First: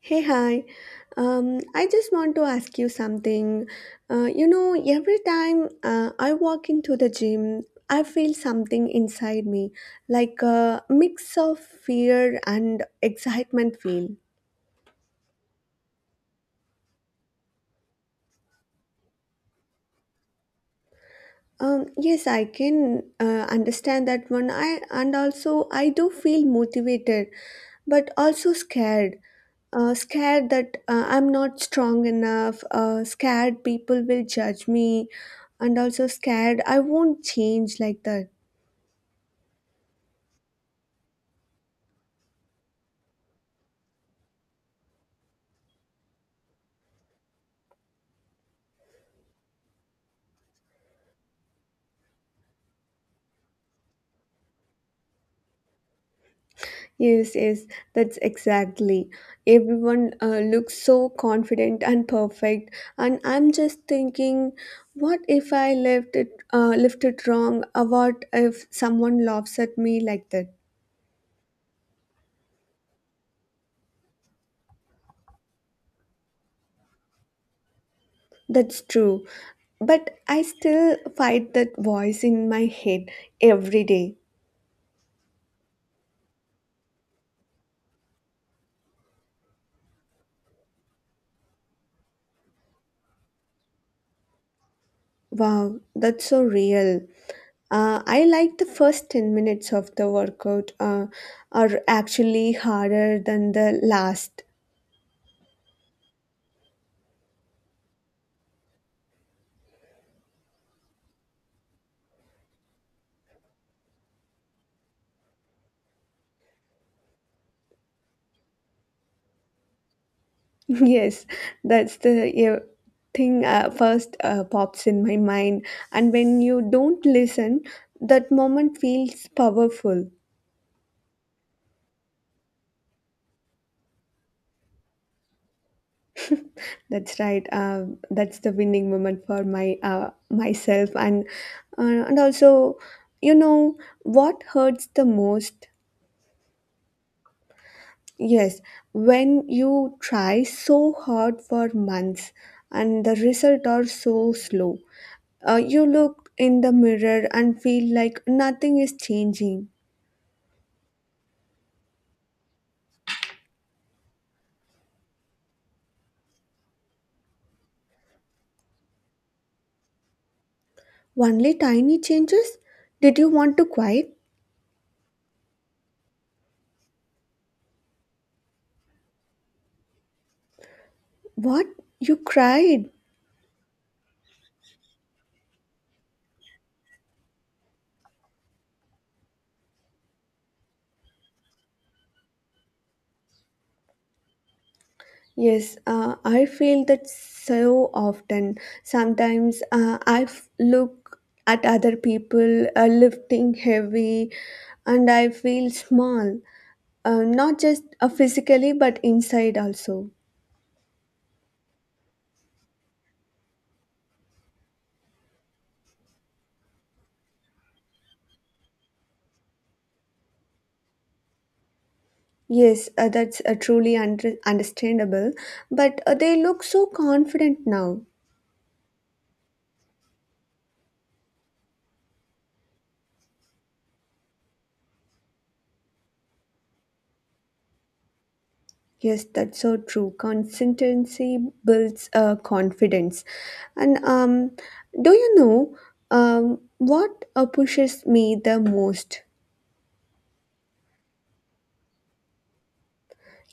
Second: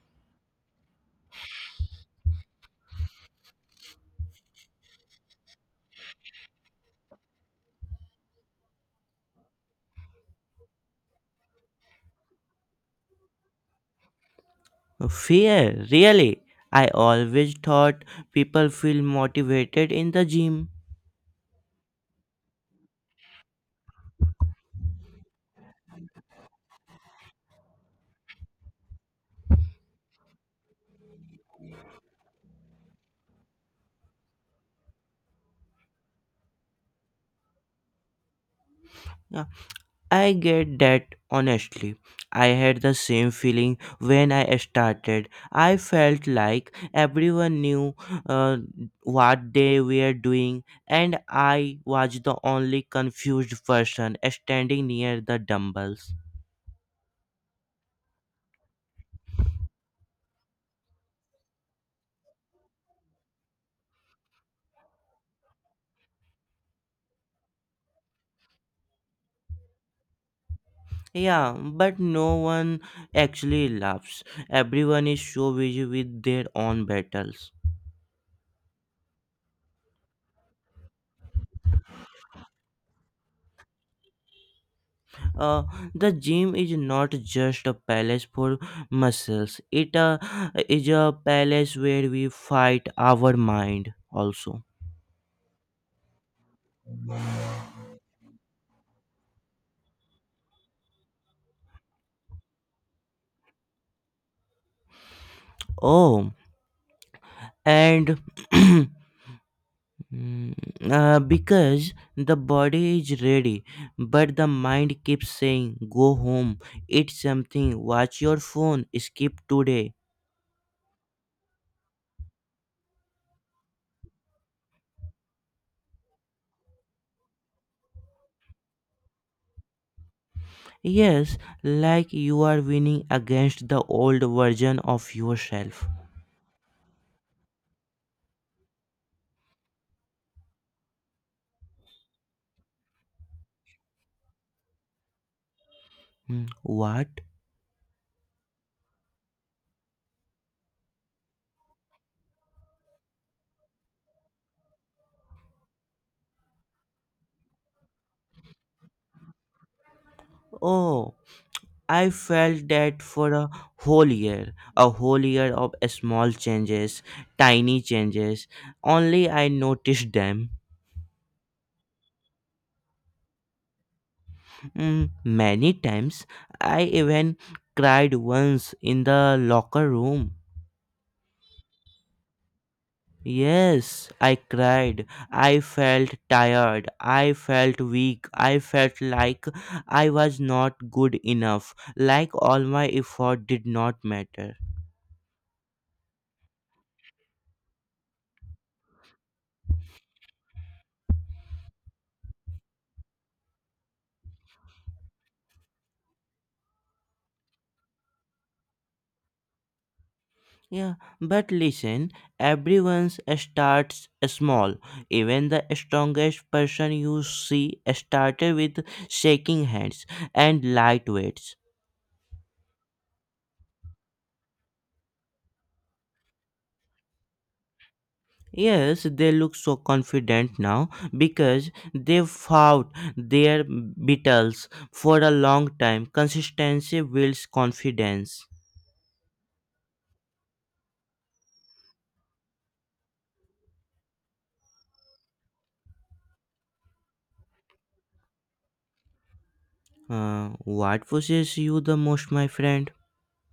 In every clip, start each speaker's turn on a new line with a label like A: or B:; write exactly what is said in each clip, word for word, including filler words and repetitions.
A: Hey, hi. Um, I just want to ask you something. Uh, you know, every time uh, I walk into the gym, I feel something inside me, like a mix of fear and excitement feel.
B: Fear, really? I always thought people feel motivated in the gym.
A: Um, yes, I can uh, understand that one. I and also I do feel motivated, but also scared. Uh, scared that uh, I'm not strong enough, uh, scared people will judge me, and also scared I won't change like that.
B: Yeah, I get that honestly. I had the same feeling when I started. I felt like everyone knew uh, what they were doing, and I was the only confused person standing near the dumbbells.
A: Yes, yes, that's exactly. Everyone uh, looks so confident and perfect, and I'm just thinking, what if I left it, uh, left it wrong? Or what if someone laughs at me like that?
B: Yeah, but no one actually laughs. Everyone is so busy with their own battles.
A: That's true, but I still fight that voice in my head every day.
B: uh, the gym is not just a palace for muscles. It uh, is a palace where we fight our mind also.
A: Wow, that's so real. Uh, I like the first ten minutes of the workout uh, are actually harder than the last.
B: Oh, and mm, uh, because the body is ready, but the mind keeps saying go home, eat something, watch your phone, skip today.
A: Yes, that's the uh, thing uh, first uh, pops in my mind. And when you don't listen, that moment feels powerful.
B: Yes, like you are winning against the old version of yourself.
A: That's right. Uh, that's the winning moment for my uh, myself, and uh, and also, you know what hurts the most?
B: Hmm, what?
A: Yes, when you try so hard for months and the results are so slow, uh, you look in the mirror and feel like nothing is changing.
B: Oh, I felt that for a whole year, a whole year of small changes, tiny changes, only I noticed them.
A: Only tiny changes? Did you want to quiet?
B: Mm, many times I even cried once in the locker room.
A: What? You cried.
B: Yes, I cried. I felt tired. I felt weak. I felt like I was not good enough, like all my effort did not matter.
A: Yes, uh, I feel that so often. Sometimes uh, I f- look at other people uh, lifting heavy and I feel small. Uh, not just uh, physically, but inside also.
B: Yeah, but listen, everyone starts small. Even the strongest person you see started with shaking hands and light weights.
A: Yes, uh, that's uh, truly under- understandable. But uh, they look so confident now.
B: Yes, they look so confident now because they fought their battles for a long time. Consistency builds confidence.
A: Yes, that's so true. Consistency builds uh, confidence. And um, do you know um, what uh, pushes me the most?
B: Uh, what possesses you the most, my friend?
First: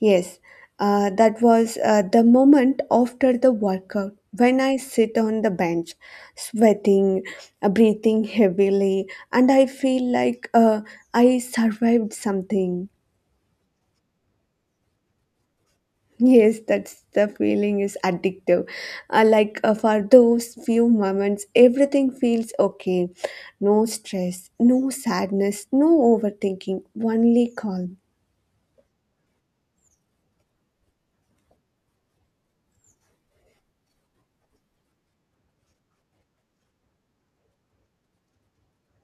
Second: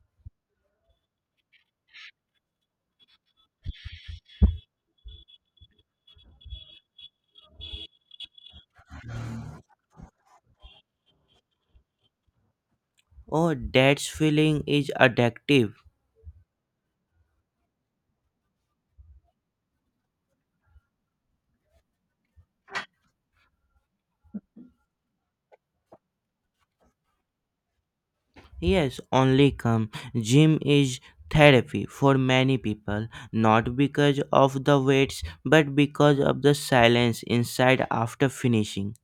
A: Yes, uh, that was uh, the moment after the workout when I sit on the bench, sweating, uh, breathing heavily, and I feel like uh, I survived something.
B: Oh, that feeling is addictive.
A: Yes, that's the feeling is addictive. Uh, like uh, for those few moments, everything feels okay. No stress, no sadness, no overthinking, only calm.
B: Yes, only come. Gym is therapy for many people, not because of the weights, but because of the silence inside after finishing.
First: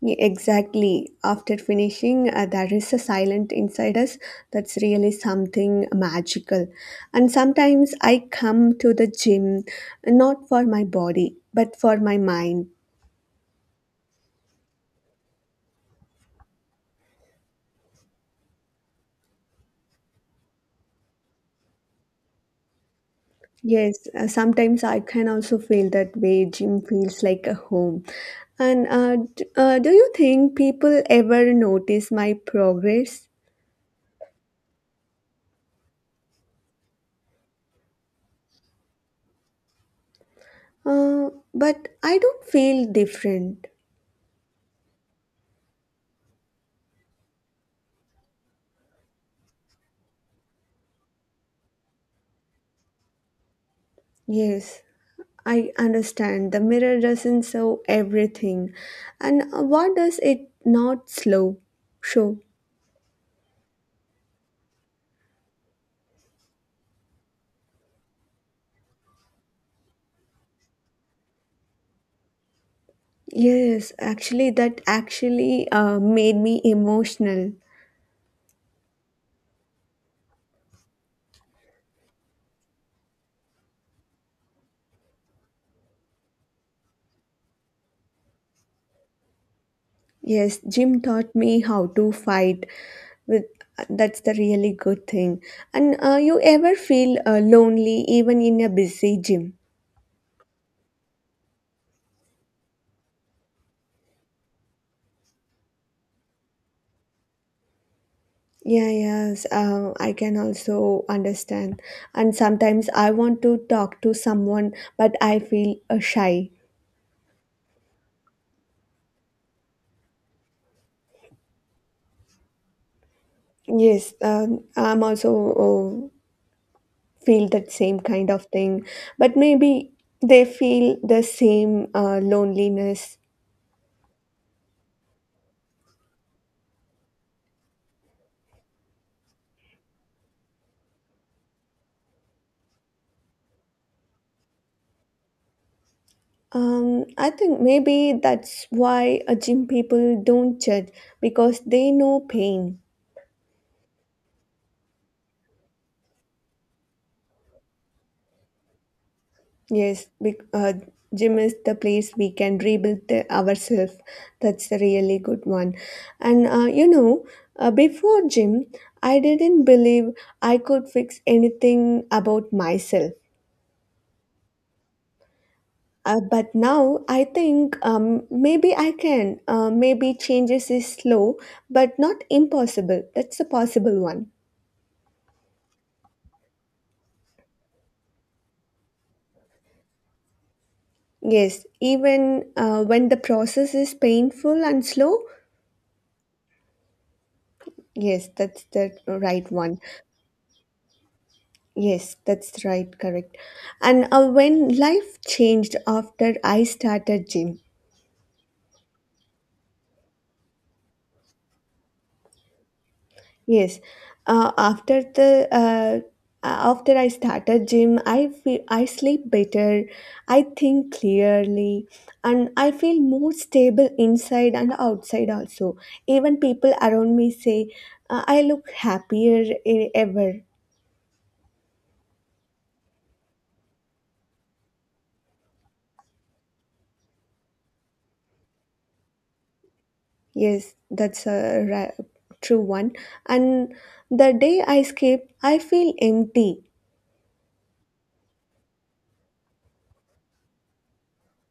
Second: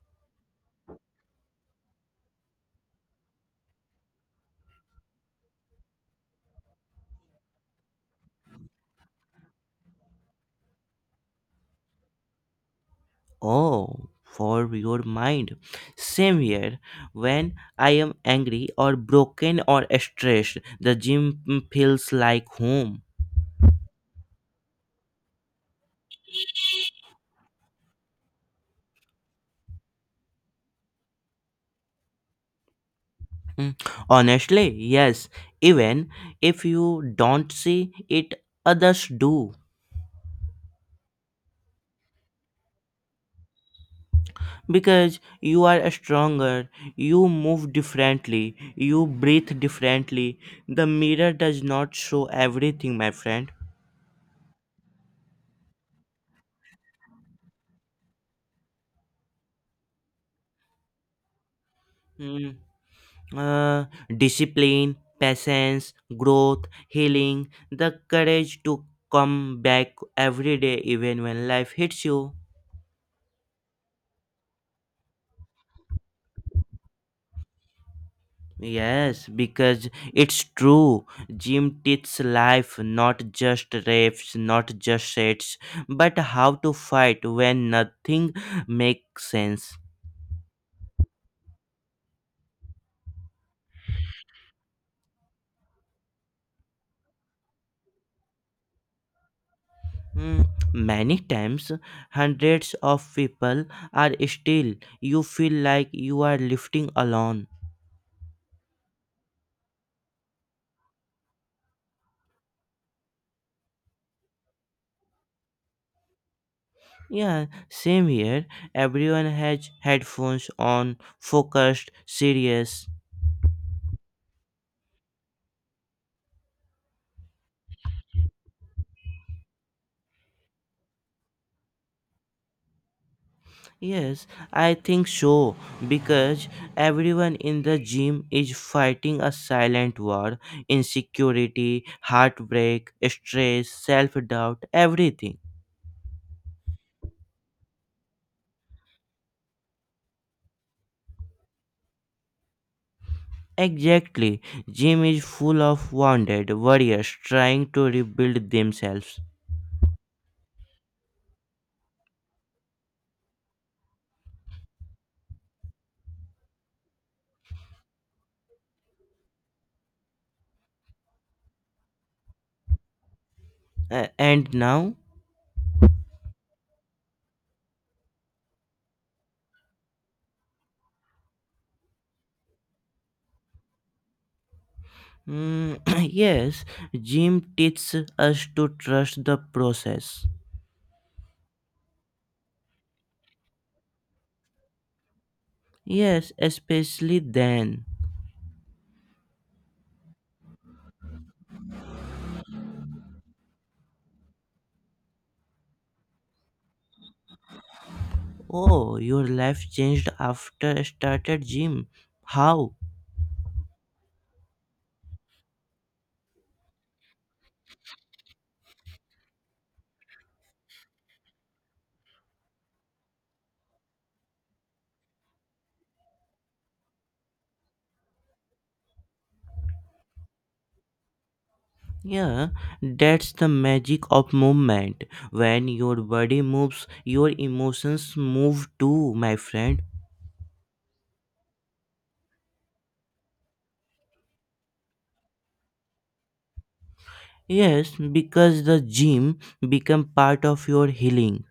A: Yeah, exactly. After finishing, uh, there is a silent inside us that's really something magical. And sometimes I come to the gym not for my body, but for my mind.
B: Oh, for your mind. Same here. When I am angry or broken or stressed, the gym mm, feels like home.
A: Yes, uh, sometimes I can also feel that way. Gym feels like a home. And uh, d- uh, do you think people ever notice my progress?
B: Mm, honestly, yes. Even if you don't see it, others do.
A: Uh, but I don't feel different.
B: Because you are stronger, you move differently, you breathe differently. The mirror does not show everything, my friend.
A: Yes. I understand. The mirror doesn't show everything. And what does it not slow show?
B: Mm, uh, discipline, patience, growth, healing, the courage to come back every day even when life hits you.
A: Yes, actually, that actually uh, made me emotional.
B: Yes, because it's true. Gym teaches life, not just reps, not just sets, but how to fight when nothing makes sense.
A: Yes, Jim taught me how to fight. With that's the really good thing. And uh, you ever feel uh, lonely even in a busy gym?
B: Hmm, many times, hundreds of people are still. You feel like you are lifting alone.
A: Yeah, yes, uh, I can also understand. And sometimes I want to talk to someone, but I feel uh, shy.
B: Yeah, same here. Everyone has headphones on, focused, serious.
A: Yes, um, I'm also uh, feel that same kind of thing, but maybe they feel the same uh, loneliness.
B: Yes, I think so, because everyone in the gym is fighting a silent war: insecurity, heartbreak, stress, self doubt, everything.
A: Um, I think maybe that's why uh, gym people don't judge because they know pain.
B: Exactly, gym is full of wounded warriors trying to rebuild themselves.
A: Yes, bec uh, gym is the place we can rebuild the, ourselves. That's a really good one. And uh, you know, uh, before gym, I didn't believe I could fix anything about myself.
B: A- and now?
A: Uh, but now I think um, maybe I can. Uh, maybe changes is slow, but not impossible. That's a possible one.
B: Mm, yes, gym teaches us to trust the process.
A: Yes, even uh, when the process is painful and slow.
B: Yes, especially then.
A: Yes, that's the right one. Yes, that's right, correct. And uh, when life changed after I started gym.
B: Oh, your life changed after I started gym. How?
A: Yes, uh, after the uh, uh, after I started gym, I feel I sleep better, I think clearly, and I feel more stable inside and outside also. Even people around me say uh, I look happier e- ever.
B: Yeah, that's the magic of movement. When your body moves, your emotions move too, my friend.
A: Yes, that's a ra- true one. And the day I skip, I feel empty.
B: Yes, because the gym become part of your healing.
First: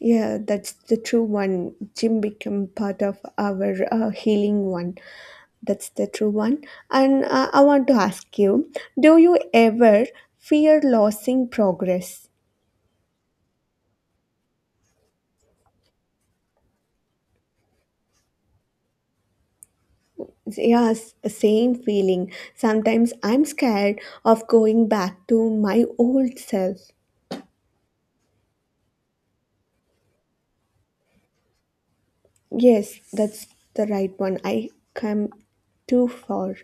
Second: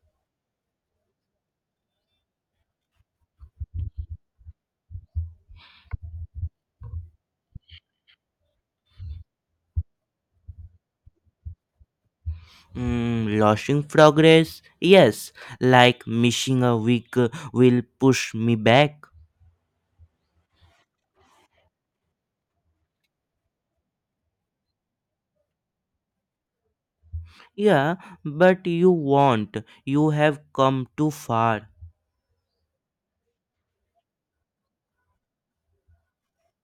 A: Yeah, that's the true one. Gym become part of our uh, healing one. That's the true one. And uh, I want to ask you, do you ever fear losing progress?
B: Mm, losing progress? Yes, like missing a week uh, will push me back.
A: Yes, same feeling. Sometimes I'm scared of going back to my old self.
B: Yeah, but you won't. You have come too far.
A: Yes, that's the right one. I come too far.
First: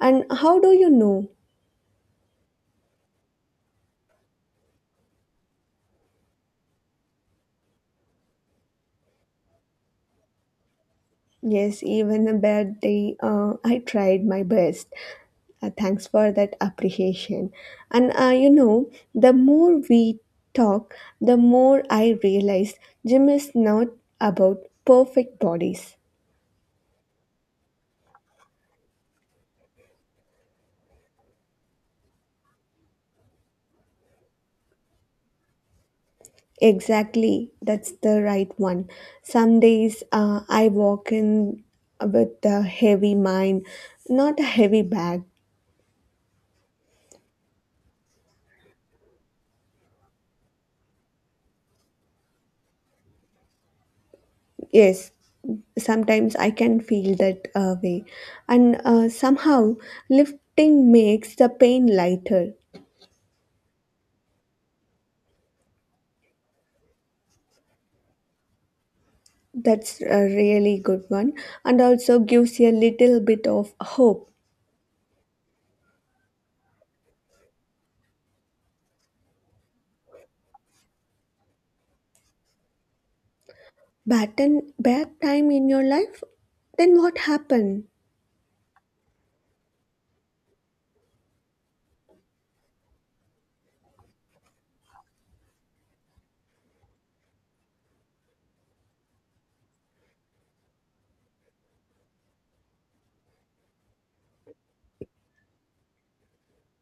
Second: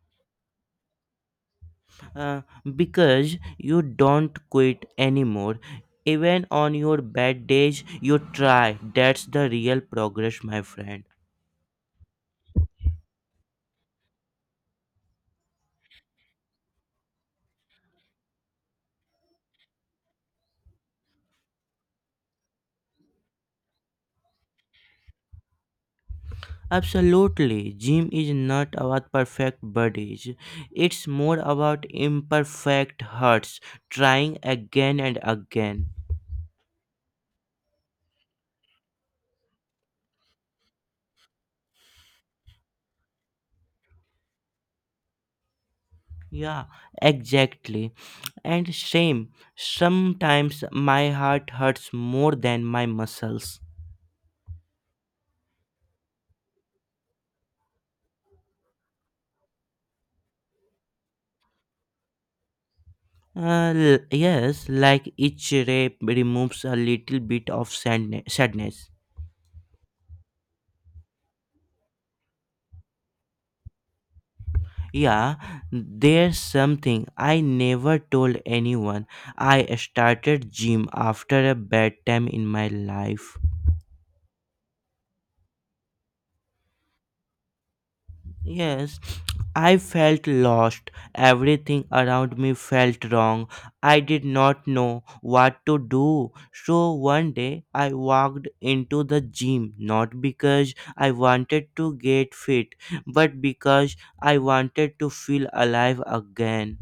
A: And how do you know?
B: Uh, because you don't quit anymore. Even on your bad days, you try. That's the real progress, my friend.
A: Yes, even a bad day, uh, I tried my best. Uh, thanks for that appreciation. And uh, you know, the more we talk, the more I realize gym is not about perfect bodies.
B: Absolutely, gym is not about perfect bodies. It's more about imperfect hearts trying again and again.
A: Exactly, that's the right one. Some days uh, I walk in with a heavy mind, not a heavy bag.
B: Yeah, exactly. And same, sometimes my heart hurts more than my muscles.
A: Yes, sometimes I can feel that uh, way. And uh, somehow lifting makes the pain lighter.
B: Uh, l- yes, like each rape removes a little bit of sadne- sadness.
A: That's a really good one, and also gives you a little bit of hope.
B: Yeah, there's something I never told anyone. I started gym after a bad time in my life.
A: Bad, and bad time in your life? Then what happened?
B: Yes, I felt lost. Everything around me felt wrong. I did not know what to do. So one day I walked into the gym, not because I wanted to get fit, but because I wanted to feel alive again.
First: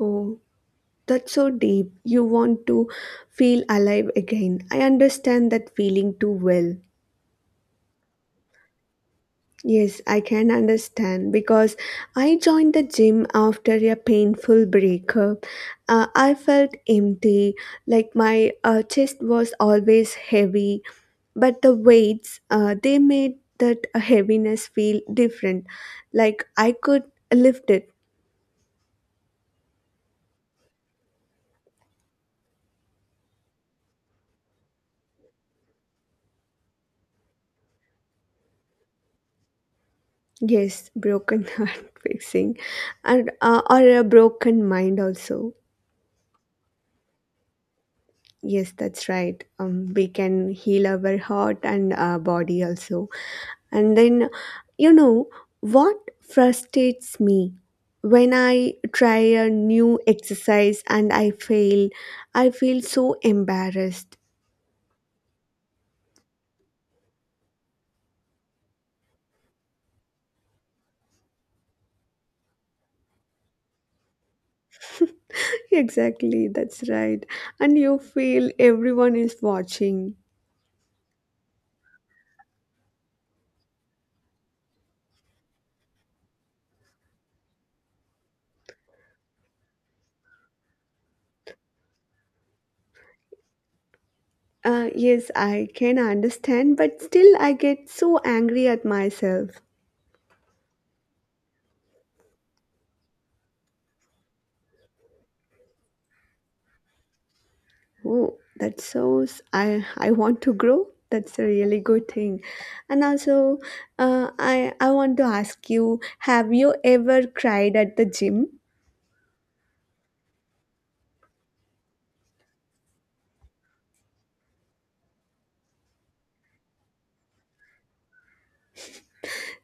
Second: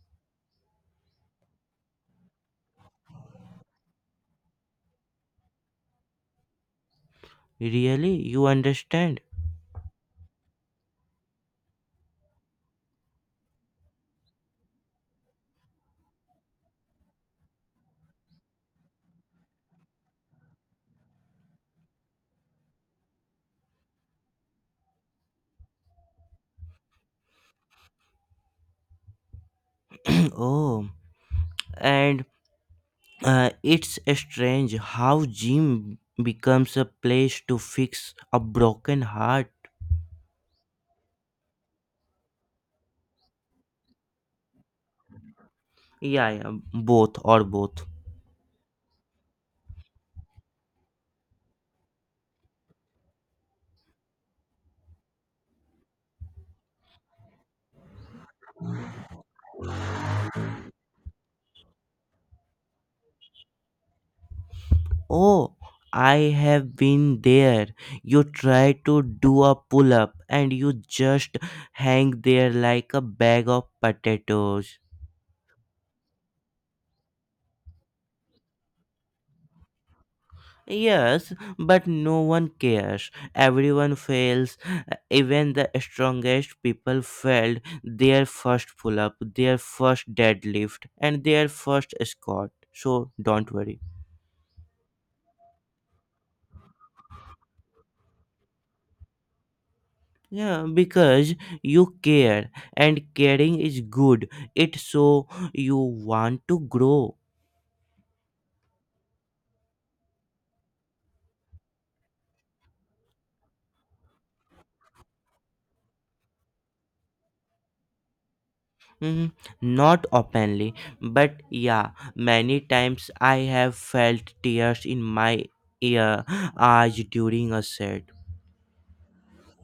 A: Oh, that's so deep. You want to feel alive again. I understand that feeling too well.
B: Really? You understand?
A: Yes, I can understand because I joined the gym after a painful breakup. Uh, I felt empty, like my uh, chest was always heavy, but the weights uh, they made that heaviness feel different, like I could lift it.
B: Oh, and uh, it's strange how gym becomes a place to fix a broken heart.
A: Yes, broken heart fixing, and uh, or a broken mind also.
B: Yeah, yeah, both or both.
A: Yes, that's right. Um, we can heal our heart and uh, body also. And then, you know what frustrates me, when I try a new exercise and I fail, I feel so embarrassed.
B: Oh, I have been there. You try to do a pull up and you just hang there like a bag of potatoes.
A: Exactly, that's right. And you feel everyone is watching.
B: Yes, but no one cares. Everyone fails. Even the strongest people failed their first pull up, their first deadlift, and their first squat. So don't worry.
A: Uh, yes, I can understand, but still, I get so angry at myself.
B: Yeah, because you care, and caring is good. It so you want to grow.
A: Oh, that's so! s- I I want to grow. That's a really good thing. And also, uh, I I want to ask you: have you ever cried at the gym?
B: Mhm. Not openly, but yeah, many times I have felt tears in my ear, eyes during a set.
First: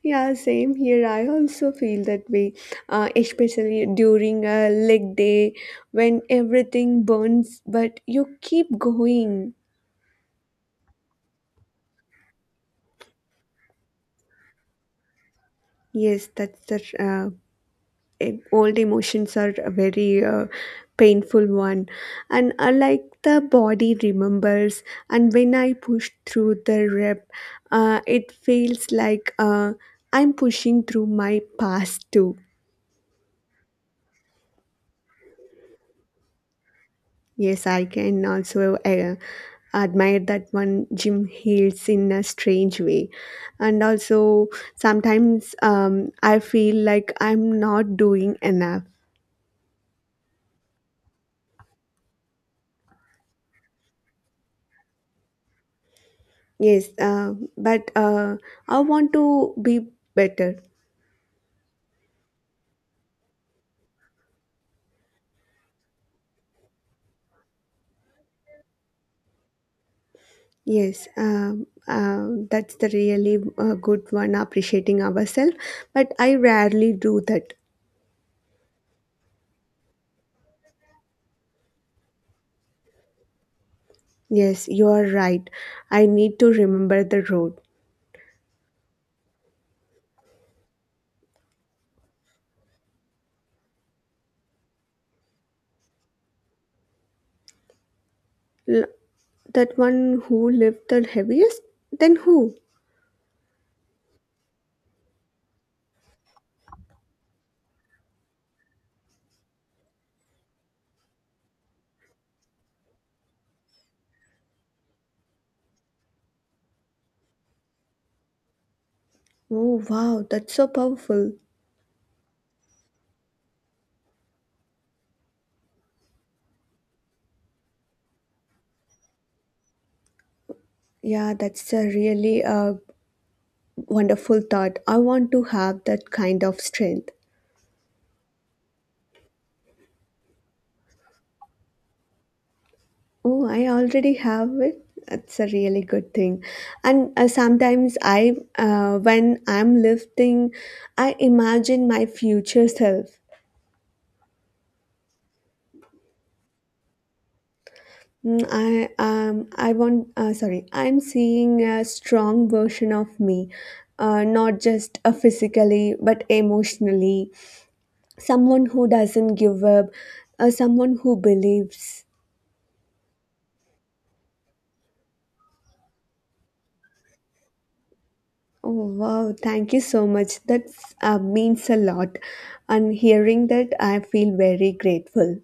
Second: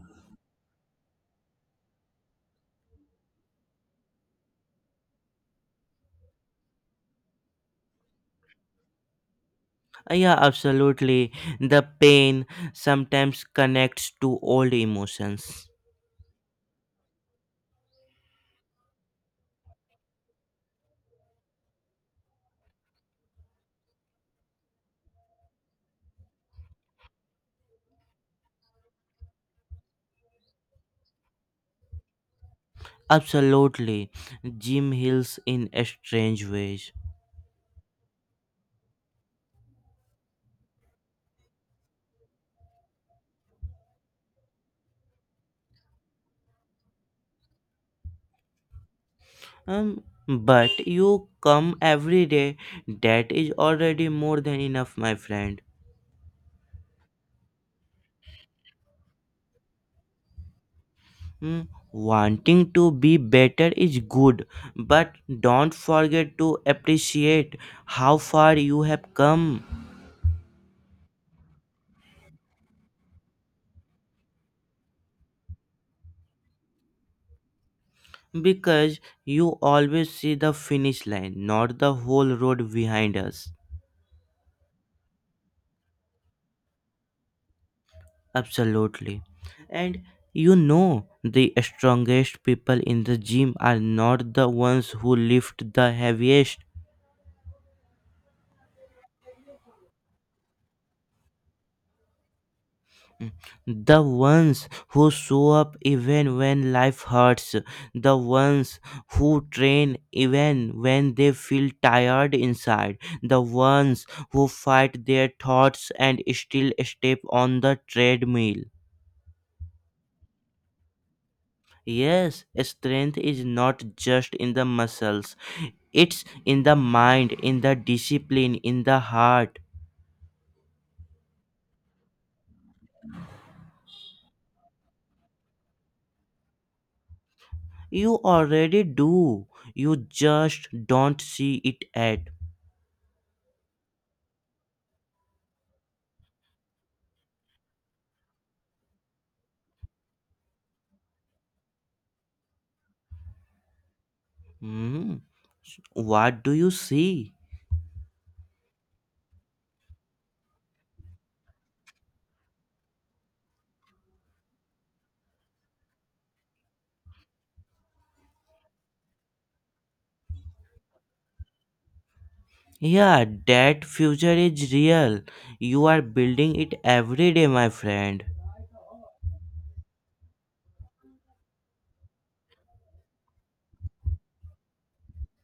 A: Yeah, same here. I also feel that way, uh, especially during a leg day when everything burns, but you keep going.
B: Yeah, absolutely. The pain sometimes connects to old emotions.
A: Yes, that's the uh, em- old emotions are a very uh, painful one, and uh, like the body remembers, and when I push through the rep, uh, it feels like uh, I'm pushing through my past too.
B: Absolutely. Jim heals in strange ways.
A: Yes, I can also uh, admire that one. Jim Hills in a strange way. And also, sometimes um, I feel like I'm not doing enough.
B: Um, but you come every day. That is already more than enough, my friend.
A: Yes, uh, but uh, I want to be better.
B: Hmm, wanting to be better is good, but don't forget to appreciate how far you have come,
A: Yes, um uh, that's the really uh, good one, appreciating ourselves. But I rarely do that.
B: because you always see the finish line, not the whole road behind us.
A: Yes, you are right. I need to remember the road.
B: Absolutely. And you know, the strongest people in the gym are not the ones who lift the heaviest.
A: L- that one who lived the heaviest? Then who?
B: The ones who show up even when life hurts, the ones who train even when they feel tired inside, the ones who fight their thoughts and still step on the treadmill.
A: Oh, wow, that's so powerful.
B: Yes, strength is not just in the muscles, it's in the mind, in the discipline, in the heart.
A: Yeah, that's a really uh, wonderful thought. I want to have that kind of strength.
B: You already do, you just don't see it yet.
A: Oh, I already have it. That's a really good thing. And uh, sometimes I, uh, when I'm lifting, I imagine my future self.
B: Hmm. What do you see?
A: Mm, I um I want, uh, sorry, I'm seeing a strong version of me, uh, not just uh, physically but emotionally. Someone who doesn't give up, uh, someone who believes.
B: Yeah, that future is real. You are building it every day, my friend.
A: Oh, wow. Thank you so much. That uh, means a lot. And hearing that, I feel very grateful.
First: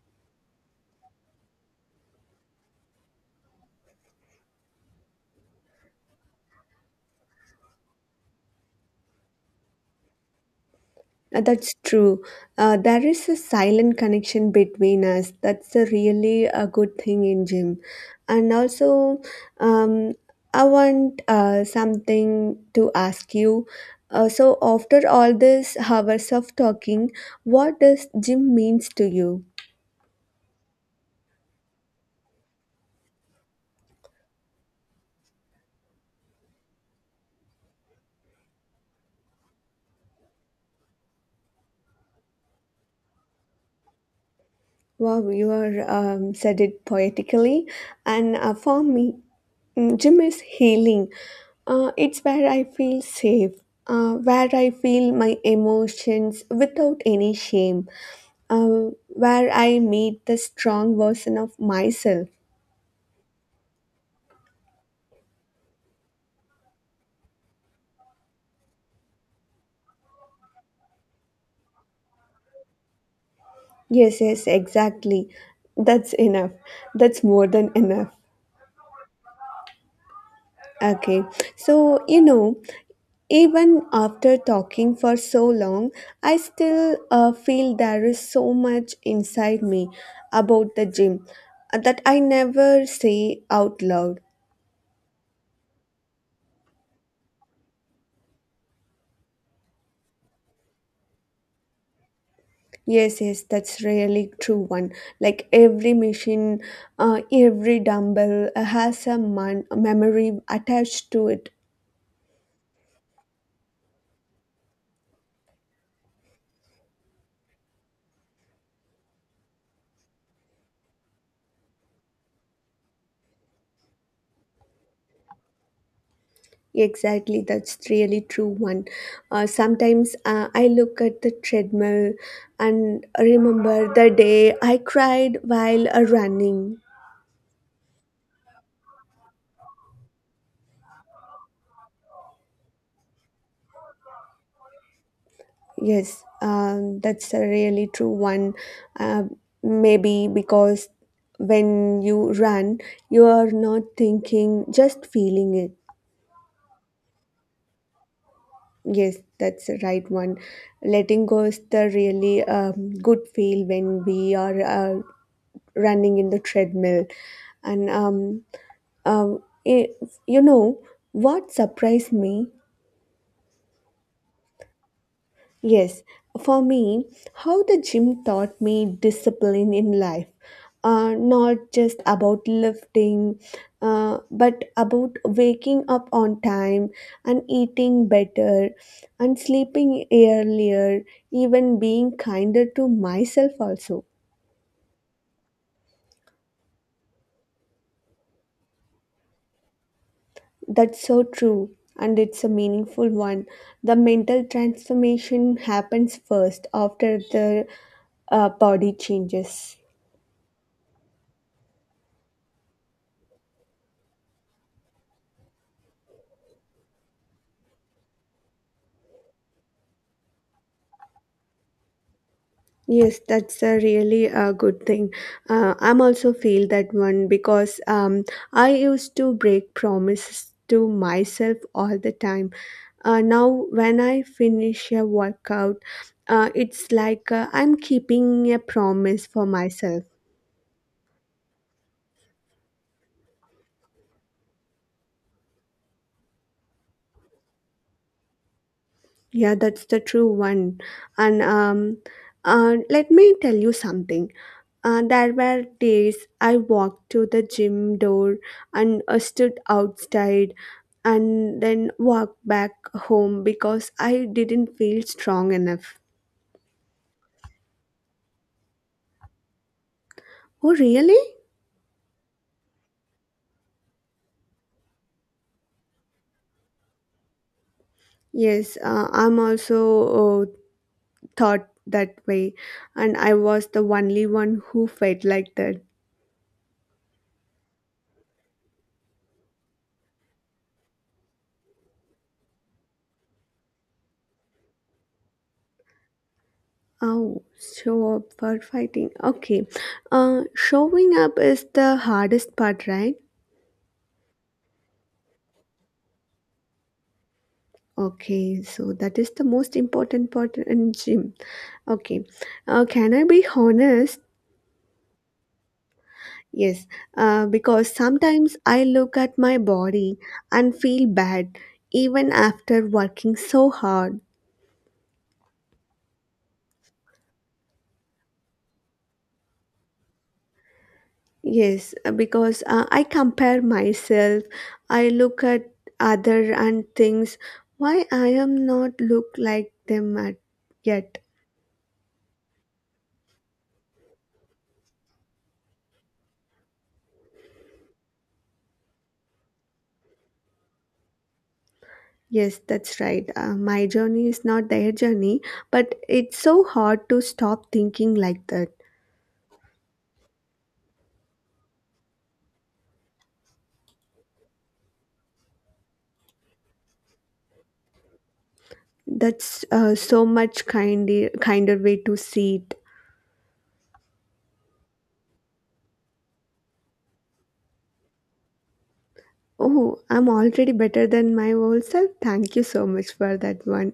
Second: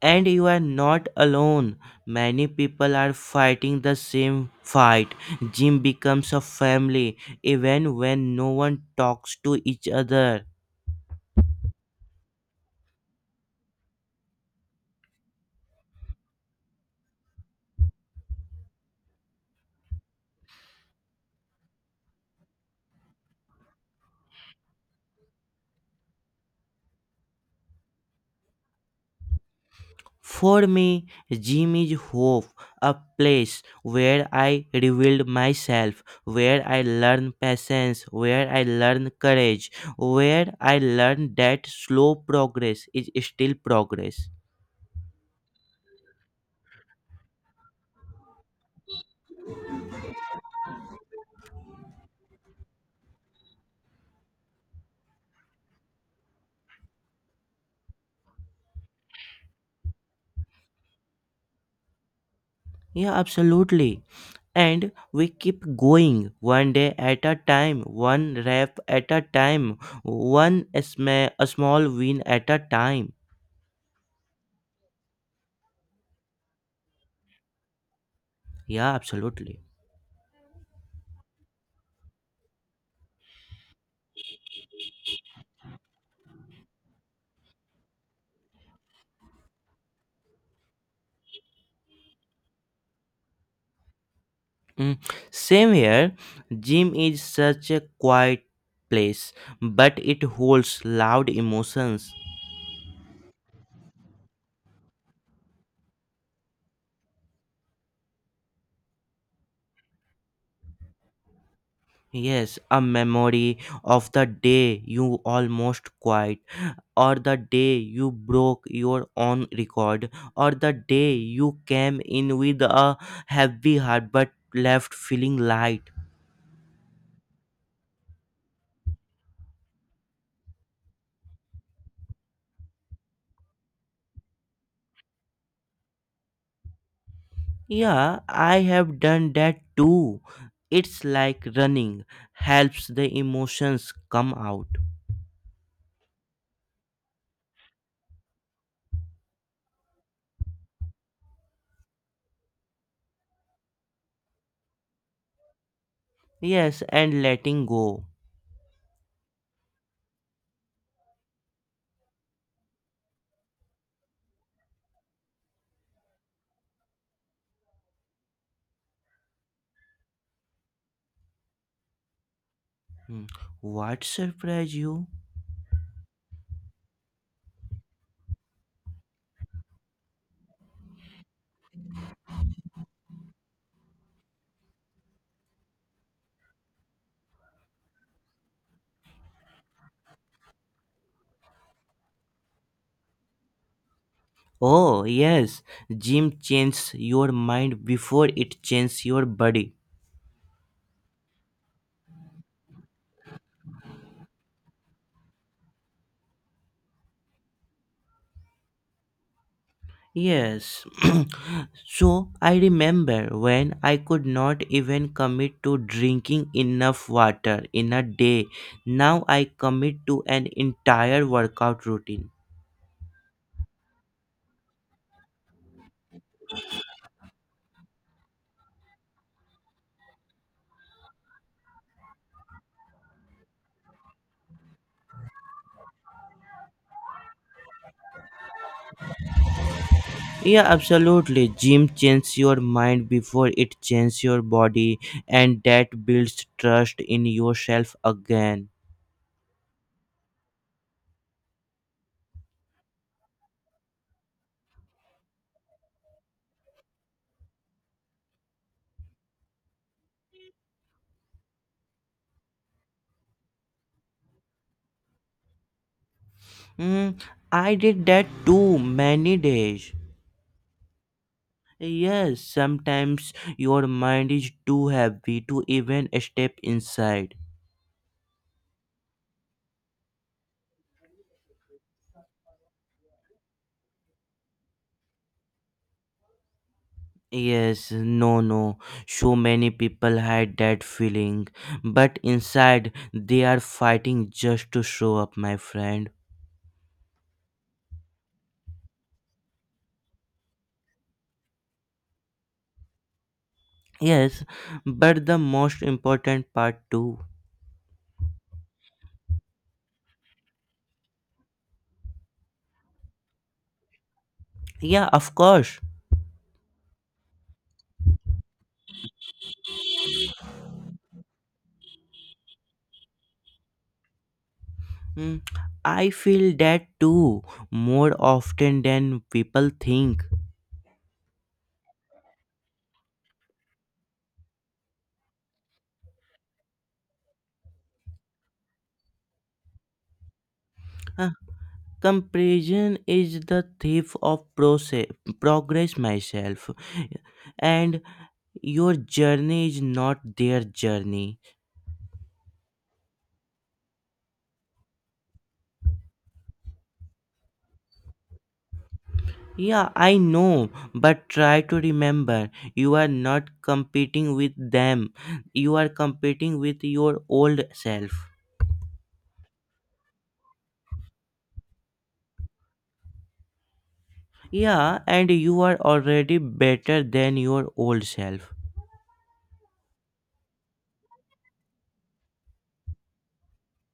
B: And you are not alone. Many people are fighting the same fight. Gym becomes a family even when no one talks to each other.
A: Uh, That's true. Uh, there is a silent connection between us. That's a really a good thing in gym. And also, um, I want uh, something to ask you. Uh, so after all these hours of talking, what does gym means to you?
B: For me, gym is hope, a place where I revealed myself, where I learn patience, where I learn courage, where I learn that slow progress is still progress.
A: Wow, you are um, said it poetically. And uh, for me, mm, gym is healing. Uh, it's where I feel safe, uh, where I feel my emotions without any shame, uh, where I meet the strong version of myself.
B: Yeah, absolutely. And we keep going one day at a time, one rep at a time, one sma- a small win at a time.
A: Yes, yes, exactly. That's enough. That's more than enough.
B: Yeah, absolutely.
A: Okay. So, you know, even after talking for so long, I still uh, feel there is so much inside me about the gym uh, that I never say out loud.
B: Mm, same here. Gym is such a quiet place, but it holds loud emotions.
A: Yes, yes, that's really true one. Like every machine, uh, every dumbbell uh, has a, mon- a memory attached to it.
B: Yes, a memory of the day you almost quit, or the day you broke your own record, or the day you came in with a heavy heart but left feeling light.
A: Exactly, that's really true one. Uh, sometimes uh, I look at the treadmill and remember the day I cried while uh, running.
B: Yeah, I have done that too. It's like running helps the emotions come out.
A: Yes, um, that's a really true one. Uh, Maybe because when you run, you are not thinking, just feeling it.
B: Yes, and letting go.
A: Yes, that's the right one. Letting go is the really um, good feel when we are uh, running in the treadmill and um, Um, eh, you know what surprised me?
B: Hmm, what surprised you?
A: Yes, for me, how the gym taught me discipline in life. Uh, not just about lifting, uh, but about waking up on time and eating better and sleeping earlier, even being kinder to myself also.
B: Oh, yes, gym changes your mind before it changes your body.
A: That's so true, and it's a meaningful one. The mental transformation happens first after the uh, body changes.
B: Yes. So I remember when I could not even commit to drinking enough water in a day. Now I commit to an entire workout routine.
A: Yes, that's a really uh, good thing. Uh, I'm also feel that one because um, I used to break promises to myself all the time. Uh, now, when I finish a workout, uh, it's like uh, I'm keeping a promise for myself.
B: Yeah, absolutely. Gym changes your mind before it changes your body, and that builds trust in yourself again.
A: Yeah, that's the true one. And um, uh, let me tell you something. Uh, there were days I walked to the gym door and uh, stood outside and then walked back home because I didn't feel strong enough.
B: Mm, I did that too many days.
A: Oh, really?
B: Yes, sometimes your mind is too heavy to even step inside.
A: Yes, uh, I'm also uh, thought that way, and I was the only one who felt like that.
B: Yes, no, no. So many people hide that feeling, but inside they are fighting just to show up, my friend.
A: Oh, show up for fighting. Okay. Uh, showing up is the hardest part, right?
B: Yes, but the most important part too.
A: Okay, so that is the most important part in gym. Okay. Uh, can I be honest?
B: Yeah, of course.
A: Yes, uh, because sometimes I look at my body and feel bad even after working so hard.
B: Mm, I feel that too, more often than people think.
A: Yes, uh, because uh, I compare myself, I look at other and things why I am not look like them at yet.
B: Uh, comparison is the thief of process, progress myself. And your journey is not their journey.
A: Yes, that's right. Uh, my journey is not their journey, but it's so hard to stop thinking like that.
B: Yeah, I know, but try to remember you are not competing with them. You are competing with your old self.
A: That's uh, so much kinder, kinder way to see it.
B: Yeah, and you are already better than your old self.
A: Oh, I'm already better than my old self. Thank you so much for that one.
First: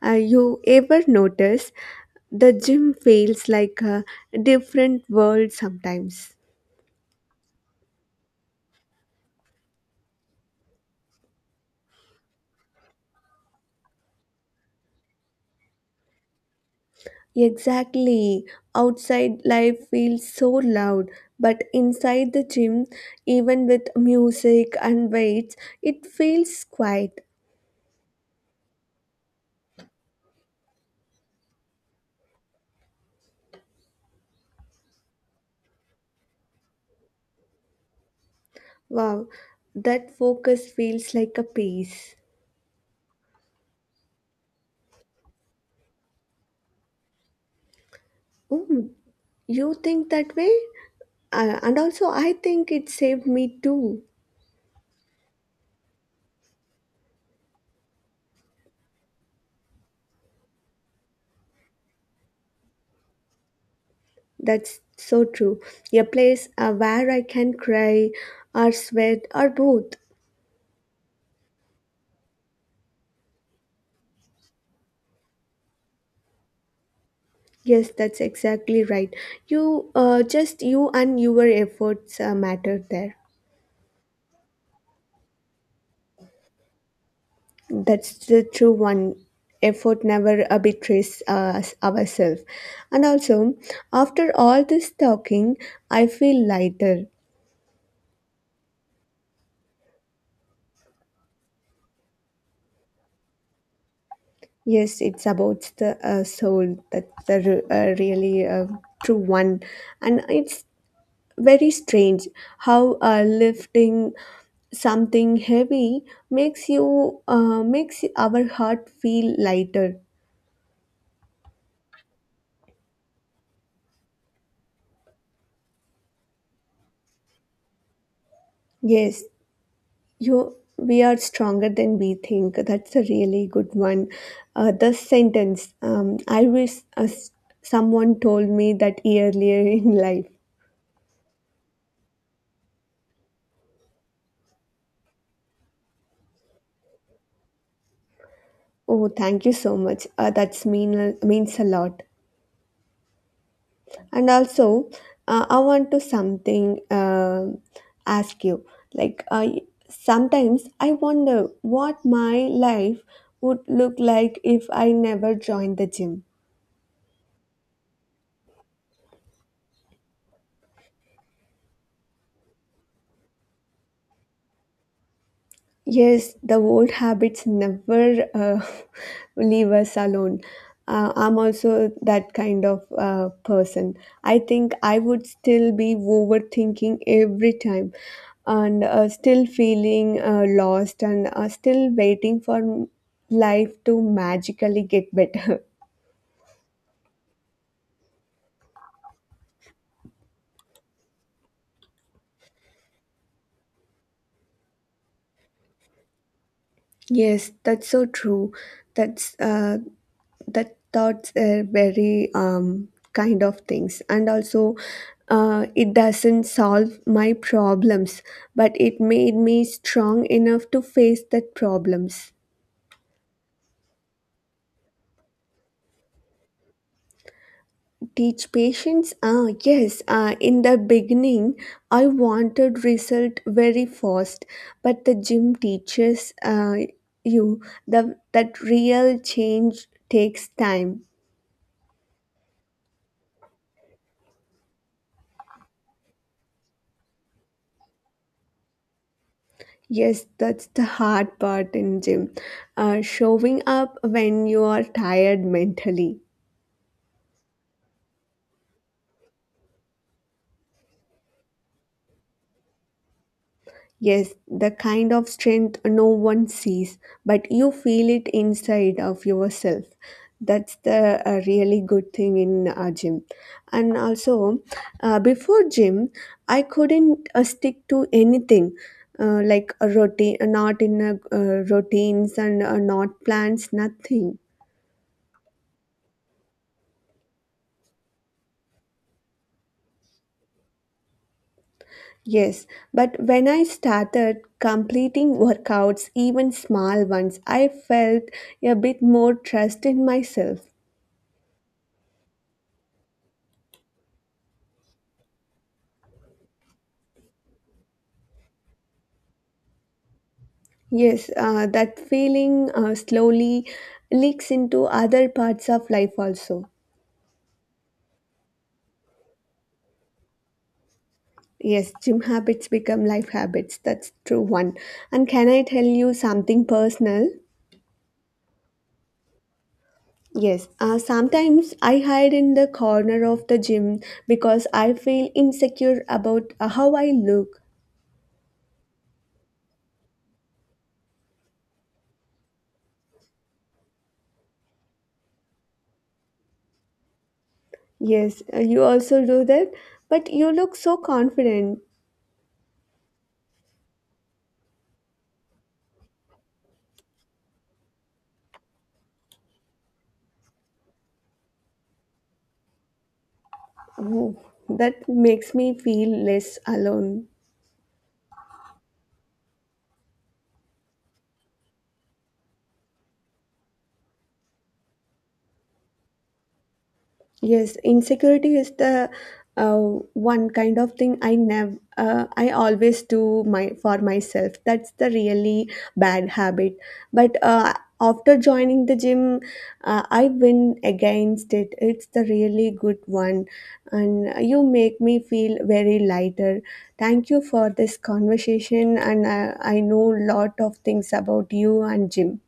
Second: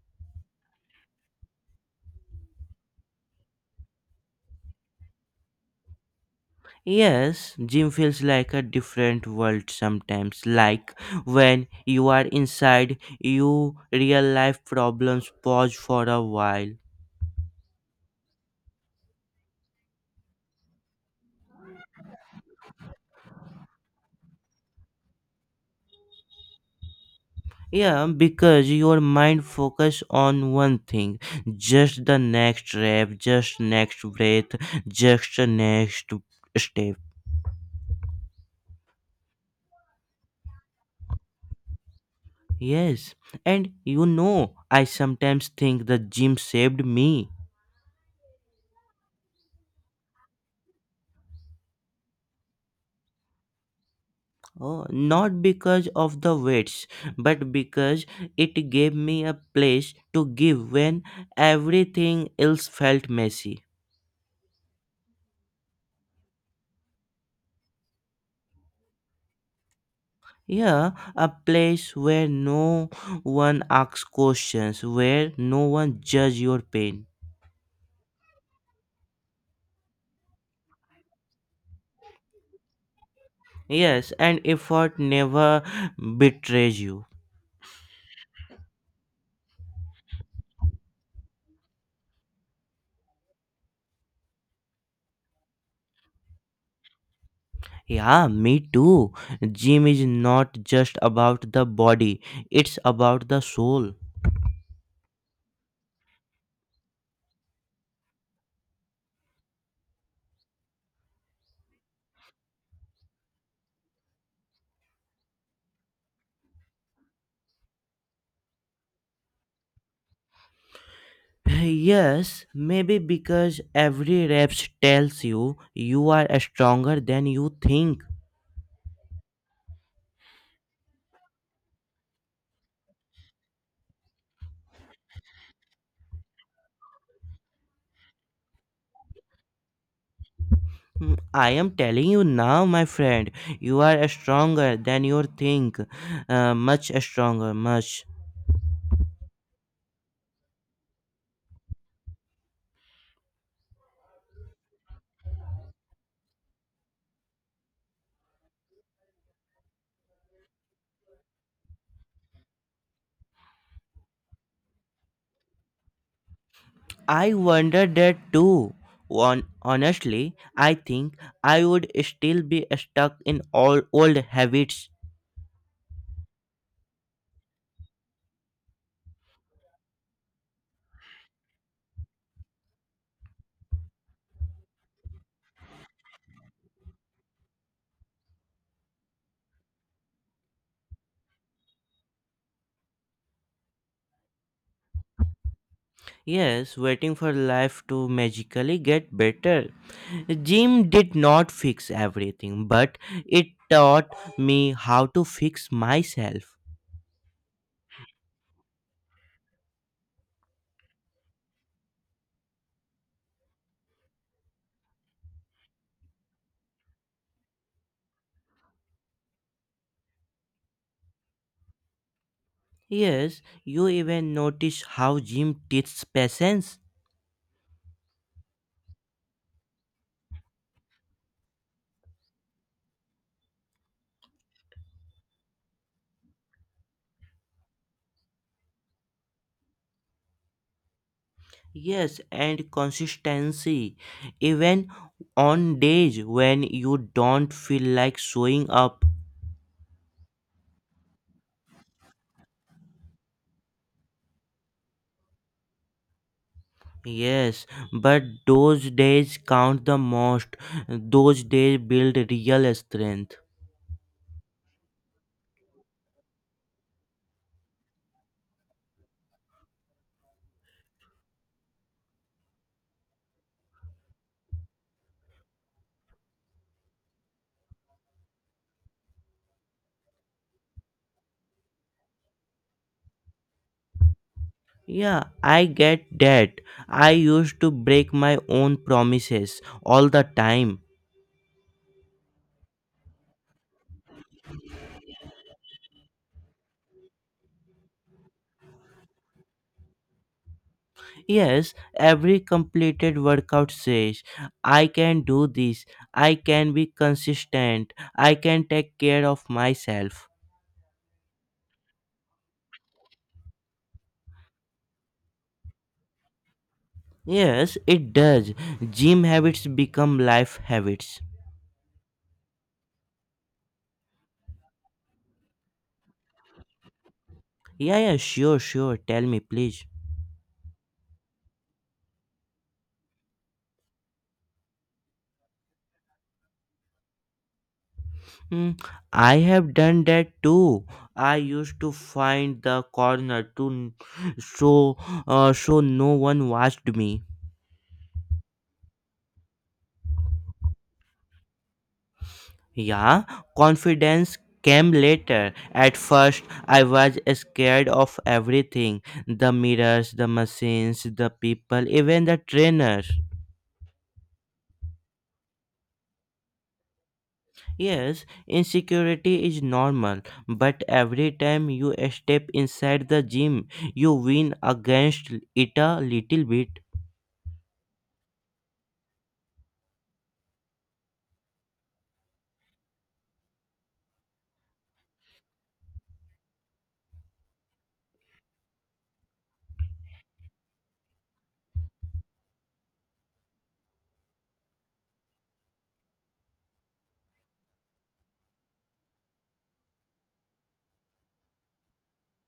A: Uh, you ever notice? The gym feels like a different world sometimes.
B: Yes, gym feels like a different world sometimes. Like when you are inside, you real life problems pause for a while.
A: Exactly. Outside life feels so loud, but inside the gym, even with music and weights, it feels quiet.
B: Yeah, because your mind focus on one thing, just the next rep, just next breath, just the next step.
A: Wow, that focus feels like a peace.
B: Yes, and you know, I sometimes think the gym saved me.
A: Oh, you think that way? Uh, and also, I think it saved me too.
B: Oh, not because of the weights, but because it gave me a place to give when everything else felt messy.
A: That's so true. A place uh, where I can cry or sweat or both.
B: Yeah, a place where no one asks questions, where no one judges your pain.
A: Yes, that's exactly right. You, uh, just you and your efforts uh, matter there.
B: Yes, and effort never betrays you.
A: That's the true one. Effort never uh, betrays us ourselves. And also, after all this talking, I feel lighter.
B: Yeah, me too. Gym is not just about the body, it's about the soul.
A: Yes, it's about the uh, soul. That's the re- uh, really uh, true one, and it's very strange how uh, lifting something heavy makes you uh, makes our heart feel lighter.
B: Yes, maybe because every reps tells you you are stronger than you think.
A: Yes, you we are stronger than we think. That's a really good one. Uh, the sentence um, I wish uh, someone told me that earlier in life.
B: Hmm, I am telling you now, my friend, you are stronger than you think. Uh, much stronger, much.
A: Oh, thank you so much. Uh, that's mean means a lot. And also uh, I want to something uh, ask you, like I sometimes I wonder what my life would look like if I never joined the gym.
B: I wondered that too. Hon- honestly, I think I would still be stuck in all old habits.
A: Yes, the old habits never uh, leave us alone. Uh, I'm also that kind of uh, person. I think I would still be overthinking every time and uh, still feeling uh, lost and uh, still waiting for life to magically get better.
B: Yes, waiting for life to magically get better. Gym did not fix everything, but it taught me how to fix myself.
A: Yes, that's so true. That's uh, that thoughts are very um, kind of things, and also uh, it doesn't solve my problems, but it made me strong enough to face that problems.
B: Yes, you even notice how gym teaches patience.
A: Teach patience, ah yes, uh, in the beginning I wanted result very fast, but the gym teaches uh, you the that real change takes time.
B: Yes, and consistency. Even on days when you don't feel like showing up.
A: Yes, that's the hard part in gym. Uh, showing up when you are tired mentally.
B: Yes, but those days count the most. Those days build real strength.
A: Yes, the kind of strength no one sees, but you feel it inside of yourself. That's the uh, really good thing in uh, gym. And also, uh, before gym, I couldn't uh, stick to anything. Uh, like a routine, not in a, uh, routines and uh, not plans, nothing.
B: Yeah, I get that. I used to break my own promises all the time.
A: Yes, but when I started completing workouts, even small ones, I felt a bit more trust in myself.
B: Yes, every completed workout says, I can do this, I can be consistent, I can take care of myself.
A: Yes, uh, that feeling uh, slowly leaks into other parts of life also.
B: Yes, it does. Gym habits become life habits.
A: Yes, gym habits become life habits. That's true one. And can I tell you something personal?
B: Yeah, yeah, sure, sure. Tell me, please.
A: Yes, uh, sometimes I hide in the corner of the gym because I feel insecure about uh, how I look.
B: Mm, I have done that too. I used to find the corner to n- so uh, so no one watched me.
A: Yes, uh, you also do that, but you look so confident.
B: Yeah, confidence came later. At first, I was scared of everything: the mirrors, the machines, the people, even the trainers.
A: Oh, that makes me feel less alone.
B: Yes, insecurity is normal, but every time you step inside the gym, you win against it a little bit.
A: Yes, insecurity is the uh, one kind of thing I never, uh, I always do my for myself. That's the really bad habit. But uh, after joining the gym, uh, I win against it. It's the really good one, and you make me feel very lighter. Thank you for this conversation, and uh, I know lot of things about you and gym.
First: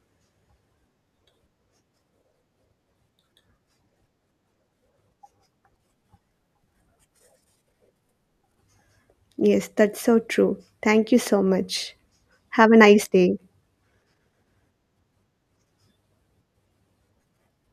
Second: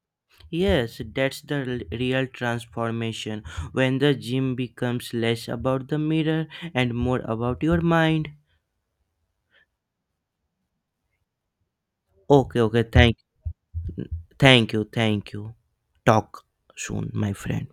B: Yes, that's the l- real transformation when the gym becomes less about the mirror and more about your mind.
A: Yes, that's so true. Thank you so much.
B: Okay,
A: Have a
B: okay,
A: nice
B: thank
A: day.
B: thank you, thank you. Talk soon, my friend.